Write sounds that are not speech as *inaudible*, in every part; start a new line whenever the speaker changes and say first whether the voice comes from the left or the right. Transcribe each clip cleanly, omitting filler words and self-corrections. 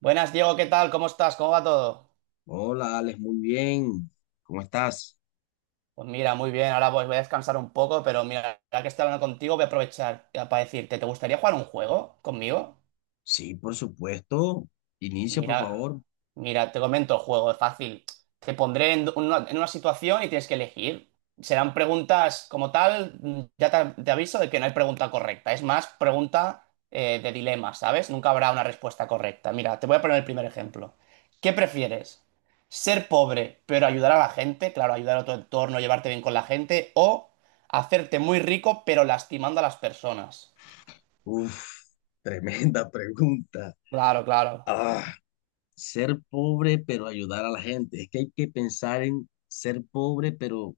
right: Buenas, Diego, ¿qué tal? ¿Cómo estás? ¿Cómo va todo?
left: Hola, Alex, muy bien. ¿Cómo estás?
right: Pues mira, muy bien, ahora pues voy a descansar un poco, pero mira, ya que estoy hablando contigo, voy a aprovechar para decirte, ¿te gustaría jugar un juego conmigo?
left: Sí, por supuesto. Inicia, por
right: Mira,
left: favor.
right: mira, te comento, juego es fácil. Te pondré en una situación y tienes que elegir. Serán preguntas como tal, ya te aviso de que no hay pregunta correcta. Es más, pregunta de dilema, ¿sabes? Nunca habrá una respuesta correcta. Mira, te voy a poner el primer ejemplo. ¿Qué prefieres? ¿Ser pobre pero ayudar a la gente? Claro, ayudar a tu entorno, llevarte bien con la gente. ¿O hacerte muy rico pero lastimando a las personas?
left: Uf, tremenda *laughs* pregunta.
right: Claro, claro.
left: Ah, ser pobre pero ayudar a la gente. Es que hay que pensar en ser pobre, pero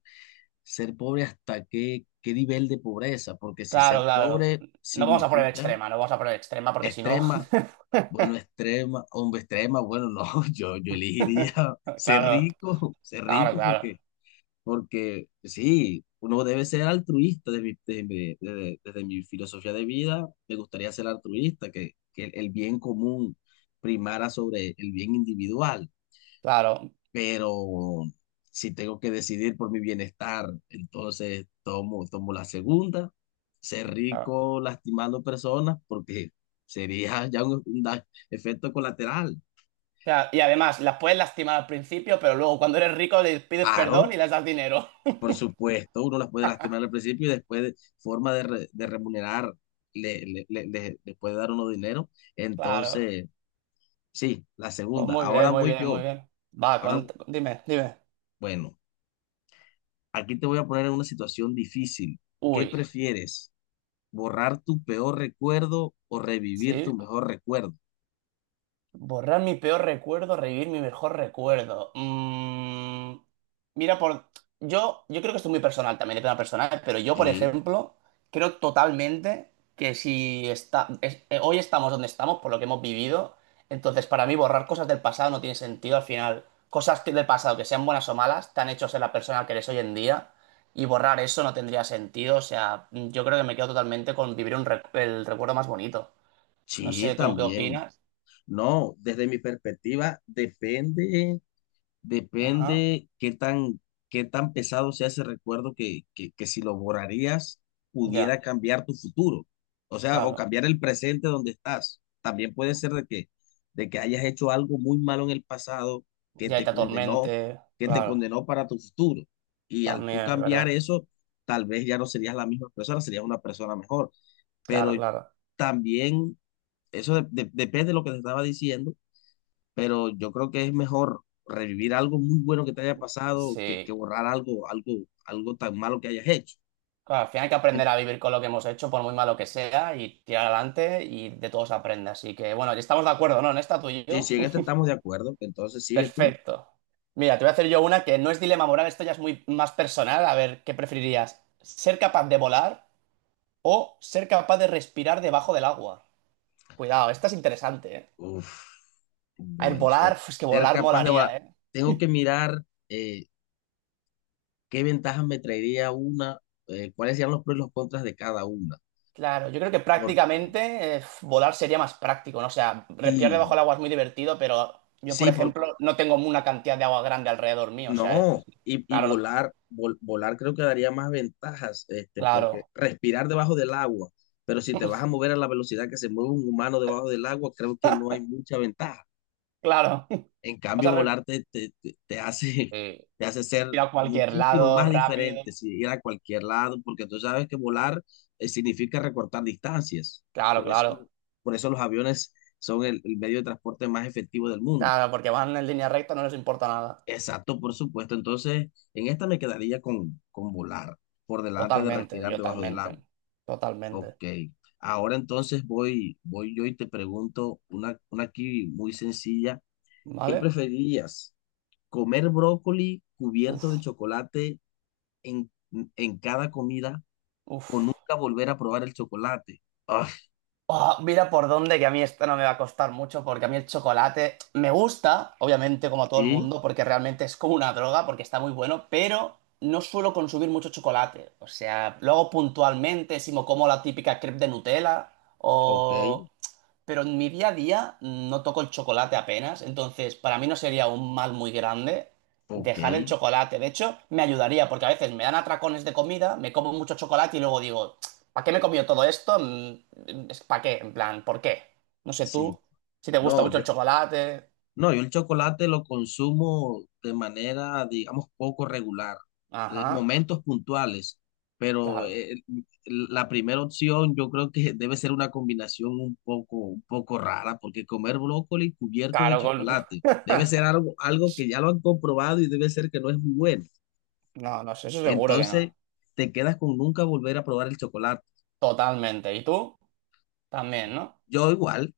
left: ser pobre hasta qué nivel de pobreza, porque si ser
right: Claro, claro.
left: pobre
right: No vamos a poner
left: significa
right: extrema, no vamos a poner extrema porque si no.
left: extrema, bueno, extrema, hombre, extrema, bueno, no, *laughs* yo elegiría
right: *laughs*
left: ser
right: Claro,
left: rico, *laughs* ser
right: claro,
left: rico
right: claro,
left: porque Porque sí, uno debe ser altruista desde desde mi filosofía de vida. Me gustaría ser altruista, que el bien común primara sobre el bien individual.
right: claro,
left: Pero si tengo que decidir por mi bienestar, entonces tomo la segunda, ser
right: claro. O
left: rico lastimando personas, porque sería ya un efecto colateral.
right: sea, y además, las puedes lastimar al principio, pero luego cuando eres rico les pides perdón
left: Aro.
right: y les das dinero. *laughs*
left: Por supuesto, uno las puede lastimar al principio y después de forma de remunerar , le puede dar uno dinero.
right: Claro.
left: Entonces, sí, la
right: Pues
left: segunda.
right: muy
left: Ahora
right: bien, muy
left: voy
right: bien, muy
left: yo.
right: bien. Va,
left: Ahora,
right: cont- dime, dime.
left: bueno, aquí te voy a poner en una situación difícil. ¿Qué
right: Uy,
left: prefieres? ¿Borrar tu peor recuerdo o revivir
right: sí.
left: tu mejor recuerdo?
right: Borrar mi peor recuerdo, revivir mi mejor recuerdo. Mira, por. Yo creo que esto es muy personal también, depende de la persona, pero yo, por
left: Sí,
right: ejemplo, creo totalmente que si está, es- hoy estamos donde estamos, por lo que hemos vivido, entonces para mí borrar cosas del pasado no tiene sentido al final. Cosas que del pasado, que sean buenas o malas, te han hecho ser la persona que eres hoy en día, y borrar eso no tendría sentido. O sea, yo creo que me quedo totalmente con vivir un rec- el recuerdo más bonito. No
left: sí,
right: sé, ¿tú qué
left: también.
right: opinas?
left: No, desde mi perspectiva, depende
right: Ajá.
left: Depende qué tan pesado sea ese recuerdo que si lo borrarías pudiera
right: Ya,
left: cambiar tu futuro. O sea, o
right: claro.
left: cambiar el presente donde estás. También puede ser de que hayas hecho algo muy malo en el pasado que
right: Ya
left: te
right: está
left: condenó,
right: Tormente,
left: que te
right: claro.
left: condenó para tu futuro. Y al tú
right: También, es
left: cambiar
right: ¿verdad?
left: eso, tal vez ya no serías la misma persona, serías una persona mejor. Pero
right: Claro, claro.
left: también, eso depende de lo que te estaba diciendo, pero yo creo que es mejor revivir algo muy bueno que te haya pasado que
right: Sí.
left: borrar algo tan malo que hayas hecho.
right: Claro, al final hay que
left: En-.
right: aprender a vivir con lo que hemos hecho, por muy malo que sea, y tirar adelante y de todo se aprende. Así que, bueno, estamos de acuerdo, ¿no? En esta tú y
left: Sí,
right: yo.
left: si en este estamos de acuerdo, entonces
right: *laughs*
left: sigue tú.
right: Perfecto. Mira, te voy a hacer yo una que no es dilema moral, esto ya es muy más personal. A ver, ¿qué preferirías? ¿Ser capaz de volar o ser capaz de respirar debajo del agua? Cuidado, esta es interesante, ¿eh?
left: Uf,
right: A ver,
left: bueno, ser,
right: volar, pues que
left: ser
right: volar
left: capaz de borrar.
right: molaría, ¿eh?
left: Tengo que mirar qué ventajas me traería una, cuáles serían los pros y los contras de cada una.
right: Claro, yo creo que
left: Porque
right: prácticamente volar sería más práctico, ¿no? O sea, respirar debajo
left: sí,
right: del agua es muy divertido, pero yo, por
left: sí, porque
right: ejemplo, no tengo una cantidad de agua grande alrededor mío, o sea,
left: no, y, y
right: claro, no-
left: volar, vol- volar creo que daría más ventajas, este, porque
right: claro,
left: respirar debajo del agua, pero si te vas a mover a la velocidad que se mueve un humano debajo del agua, creo que no hay mucha ventaja.
right: claro.
left: En
right: *laughs* Vas a
left: cambio,
right: re-
left: volar te hace,
right: Sí.
left: *laughs* te hace ser
right: Ir a cualquier
left: muchísimo
right: lado
left: más
right: rápido.
left: diferente si ir a cualquier lado, porque tú sabes que volar, significa recortar distancias.
right: Claro,
left: Por eso,
right: claro,
left: por eso los aviones son el medio de transporte más efectivo del mundo.
right: claro, porque van en línea recta, no les importa nada.
left: Exacto, por supuesto. Entonces, en esta me quedaría con volar, por delante de
right: Totalmente, yo
left: respirar debajo del
right: totalmente,
left: agua. Ok.
right: totalmente,
left: Ahora entonces voy yo y te pregunto una aquí muy sencilla. ¿Qué
right: ¿vale?
left: preferirías? ¿Comer brócoli cubierto de
right: Uf,
left: chocolate en, en cada comida o
right: uf.
left: nunca volver a probar el chocolate? Ah,
right: Oh, mira por dónde, que a mí esto no me va a costar mucho, porque a mí el chocolate me gusta, obviamente, como a todo el
left: sí,
right: mundo, porque realmente es como una droga, porque está muy bueno, pero no suelo consumir mucho chocolate. O sea, lo hago puntualmente, si me como la típica crepe de Nutella,
left: ok,
right: o... Pero en mi día a día no toco el chocolate apenas, entonces para mí no sería un mal muy grande
left: ok,
right: dejar el chocolate. De hecho, me ayudaría, porque a veces me dan atracones de comida, me como mucho chocolate y luego digo... ¿Para qué me he comido todo esto? ¿Para qué? En plan, ¿por qué? No sé
left: sí.
right: tú, si te gusta
left: No,
right: mucho
left: yo,
right: el chocolate.
left: No, yo el chocolate lo consumo de manera, digamos, poco regular, en
right: Ajá,
left: momentos puntuales, pero
right: claro.
left: la primera opción yo creo que debe ser una combinación un poco rara, porque comer brócoli cubierto de
right: Claro, con...
left: chocolate debe ser
right: *laughs*
left: algo que ya lo han comprobado y debe ser que no es muy bueno.
right: No, no sé, eso seguro que no.
left: Entonces, te quedas con nunca volver a probar el chocolate.
right: Totalmente. ¿Y tú? También, ¿no?
left: Yo igual,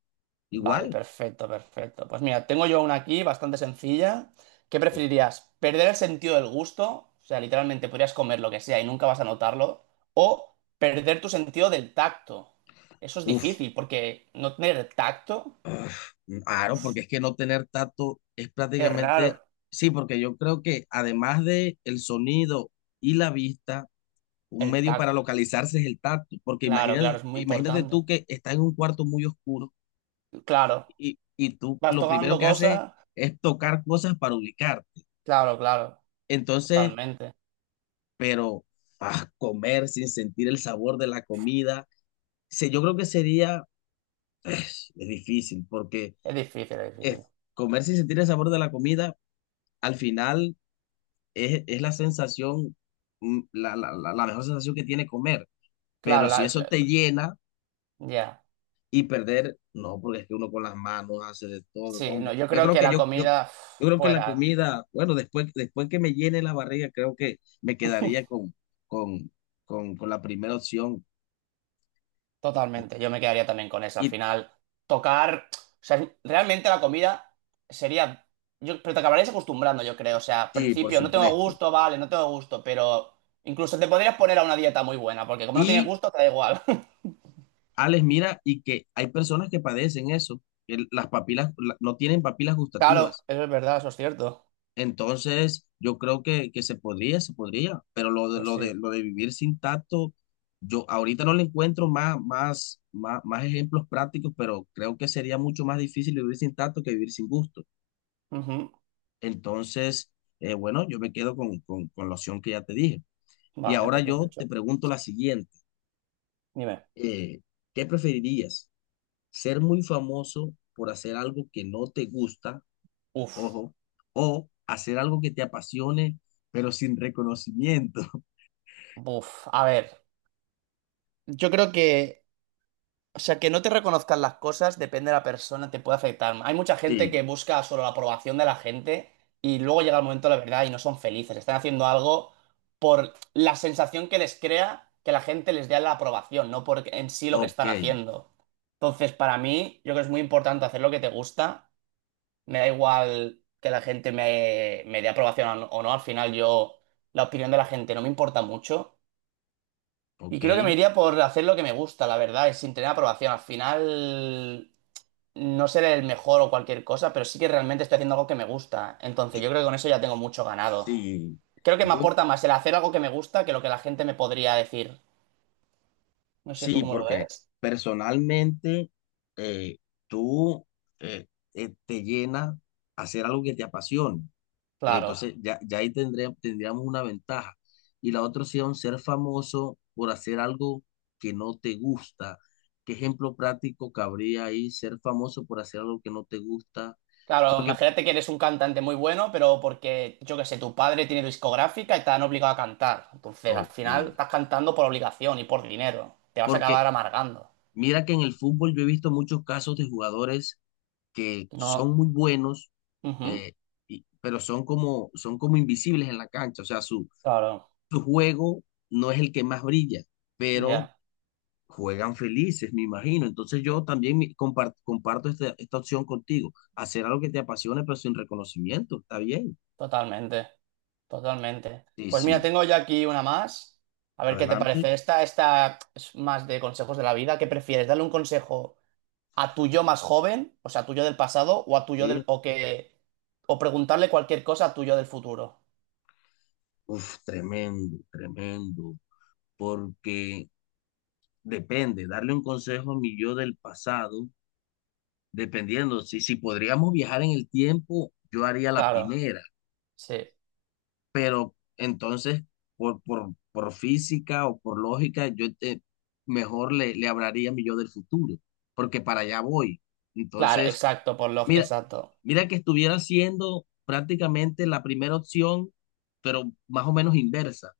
right: Vale,
left: igual.
right: perfecto, perfecto. Pues mira, tengo yo una aquí bastante sencilla. ¿Qué preferirías? ¿Perder el sentido del gusto? O sea, literalmente podrías comer lo que sea y nunca vas a notarlo. ¿O perder tu sentido del tacto? Eso es
left: Uf,
right: difícil, porque no tener tacto
left: Uf, claro, porque es que no tener tacto es
right: es
left: prácticamente,
right: raro.
left: sí, porque yo creo que además de el sonido y la vista, un
right: El
left: medio para
right: tacto,
left: localizarse es el tacto, porque
right: claro, claro,
left: imagínate,
right: es muy
left: imagínate tú
right: importante.
left: que estás en un cuarto muy oscuro
right: Claro,
left: y tú
right: vas
left: lo primero
right: tocando
left: que haces
right: cosas,
left: es tocar cosas para ubicarte.
right: claro, claro,
left: Entonces,
right: totalmente.
left: pero ah, comer sin sentir el sabor de la comida, se- yo creo que sería, es difícil, porque
right: Es difícil, es difícil.
left: es, comer sin sentir el sabor de la comida, al final es la sensación, la, la, la, la mejor sensación que tiene comer.
right: Claro,
left: Pero si
right: la-
left: eso
right: la-
left: te llena
right: ya.
left: y perder, no, porque es que uno con las manos hace de todo, no,
right: Sí, no,
left: hombre.
right: yo
left: Yo
right: creo
left: creo
right: que
left: que
right: la comida
left: yo
right: uf,
left: creo que la
right: fuera,
left: comida, bueno, después que me llene la barriga, creo que me quedaría con, con la primera opción.
right: totalmente. Yo me quedaría también con esa. Al
left: Y
right: final, tocar, o sea, es- realmente la comida sería, yo, pero te acabarías acostumbrando, yo creo. O sea, al
left: sí, por
right: principio no tengo
left: supuesto.
right: gusto, vale, no tengo gusto, pero incluso te podrías poner a una dieta muy buena, porque como no tienes
left: Y
right: gusto, te da igual. *laughs*
left: Alex, mira, y que hay personas que padecen eso, que las papilas, la- no tienen papilas
right: Claro,
left: gustativas.
right: eso es verdad, eso es cierto.
left: Entonces, yo creo que se podría, pero lo
right: Pues sí.
left: de vivir sin tacto, yo ahorita no le encuentro más ejemplos prácticos, pero creo que sería mucho más difícil vivir sin tacto que vivir sin gusto.
right: Ujú.
left: Entonces, bueno, yo me quedo con la opción que ya te dije. Y
right: Vale,
left: ahora
right: pues bien
left: yo te
right: hecho.
left: pregunto la siguiente,
right: Dime.
left: eh, ¿qué preferirías? ¿Ser muy famoso por hacer algo que no te gusta,
right: Uf,
left: ojo, o hacer algo que te apasione, pero sin reconocimiento?
right: uf. A ver, yo creo que, o sea, que no te reconozcan las cosas depende de la persona, te puede afectar. Hay mucha gente
left: Sí,
right: que busca solo la aprobación de la gente y luego llega el momento de la verdad y no son felices. Están haciendo algo por la sensación que les crea que la gente les dé la aprobación, no por en sí lo que
left: ok,
right: están haciendo. Entonces, para mí, yo creo que es muy importante hacer lo que te gusta me da igual que la gente me dé aprobación o no, al final yo, la opinión de la gente no me importa mucho. Y
left: ok.
right: creo que me iría por hacer lo que me gusta, la verdad, y sin tener aprobación. Al final, no seré el mejor o cualquier cosa, pero sí que realmente estoy haciendo algo que me gusta. Entonces,
left: Yo-
right: yo creo que con eso ya tengo mucho ganado.
left: sí,
right: Creo que me
left: yo
right: aporta más el hacer algo que me gusta que lo que la gente me podría decir. No sé tú
left: sí,
right: cómo lo
left: porque
right: ves.
left: personalmente eh, tú eh, te llena hacer algo que te apasione.
right: Claro.
left: Entonces ya ahí tendríamos una ventaja. Y la otra opción, ser famoso por hacer algo que no te gusta. ¿Qué ejemplo práctico cabría ahí? Ser famoso por hacer algo que no te gusta.
right: Claro,
left: Porque,
right: imagínate que eres un cantante muy bueno, pero porque, yo qué sé, tu padre tiene discográfica y te han obligado a cantar. Entonces, al
left: ok,
right: final estás cantando por obligación y por dinero. Te vas a
left: porque
right: acabar amargando.
left: mira que en el fútbol yo he visto muchos casos de jugadores que
right: No.
left: son muy buenos,
right: Ujú.
left: eh, pero son como invisibles en la cancha. O sea, su,
right: Claro,
left: su juego no es el que más brilla, pero
right: ya,
left: juegan felices, me imagino. Entonces yo también comparto esta, esta opción contigo. Hacer algo que te apasione, pero sin reconocimiento. Está bien.
right: totalmente, totalmente.
left: Sí,
right: Pues mira,
left: sí.
right: tengo ya aquí una más. A ver qué te
left: Adelante.
right: parece. Esta es más de consejos de la vida. ¿Qué prefieres? ¿Darle un consejo a tu yo más joven, o sea, a tu yo del pasado, o a tu yo del,
left: Sí.
right: o que, o preguntarle cualquier cosa a tu yo del futuro?
left: Uf, tremendo, tremendo. Porque depende, darle un consejo a mi yo del pasado. Dependiendo, si podríamos viajar en el tiempo, yo haría la
right: Claro,
left: primera,
right: sí.
left: pero entonces por física o por lógica, yo te, mejor le hablaría a mi yo del futuro, porque para allá voy.
right: Claro,
left: Entonces,
right: exacto, por lo
left: mira,
right: exacto.
left: mira que estuviera siendo prácticamente la primera opción, pero más o menos inversa,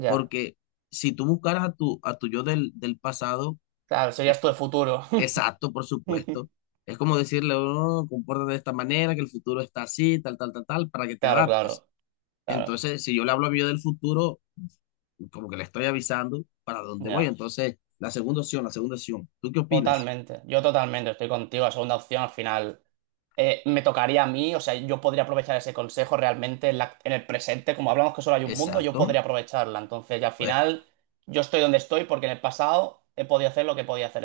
right: Ya.
left: porque si tú buscaras a tu yo del pasado.
right: Claro, serías tú el futuro.
left: Exacto, por supuesto.
right: *laughs*
left: Es como decirle, oh, compórtate de esta manera, que el futuro está así, tal, tal, tal, tal, para que te
right: Claro,
left: adaptes.
right: claro, claro.
left: Entonces, si yo le hablo a mí del futuro, como que le estoy avisando para dónde voy.
right: Ya.
left: Entonces, la segunda opción, la segunda opción. ¿Tú qué opinas?
right: Totalmente. Yo totalmente estoy contigo. La segunda opción al final me tocaría a mí. O sea, yo podría aprovechar ese consejo realmente en, la- en el presente. Como hablamos que solo hay un mundo, yo
left: Exacto,
right: podría aprovecharla. Entonces, ya al
left: pues,
right: final, yo estoy donde estoy porque en el pasado he podido hacer lo que podía hacer.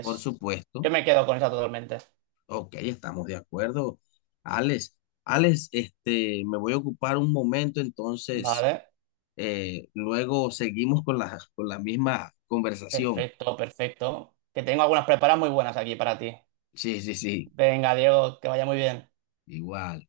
left: por
right: yo
left: supuesto.
right: me quedo con esa totalmente.
left: Ok, estamos de acuerdo. Alex, Alex, este, me voy a ocupar un momento, entonces,
right: Vale.
left: luego seguimos con la misma conversación.
right: Perfecto, perfecto. Que tengo algunas preparadas muy buenas aquí para ti.
left: Sí,
right: Venga, Diego, que vaya muy bien.
left: igual.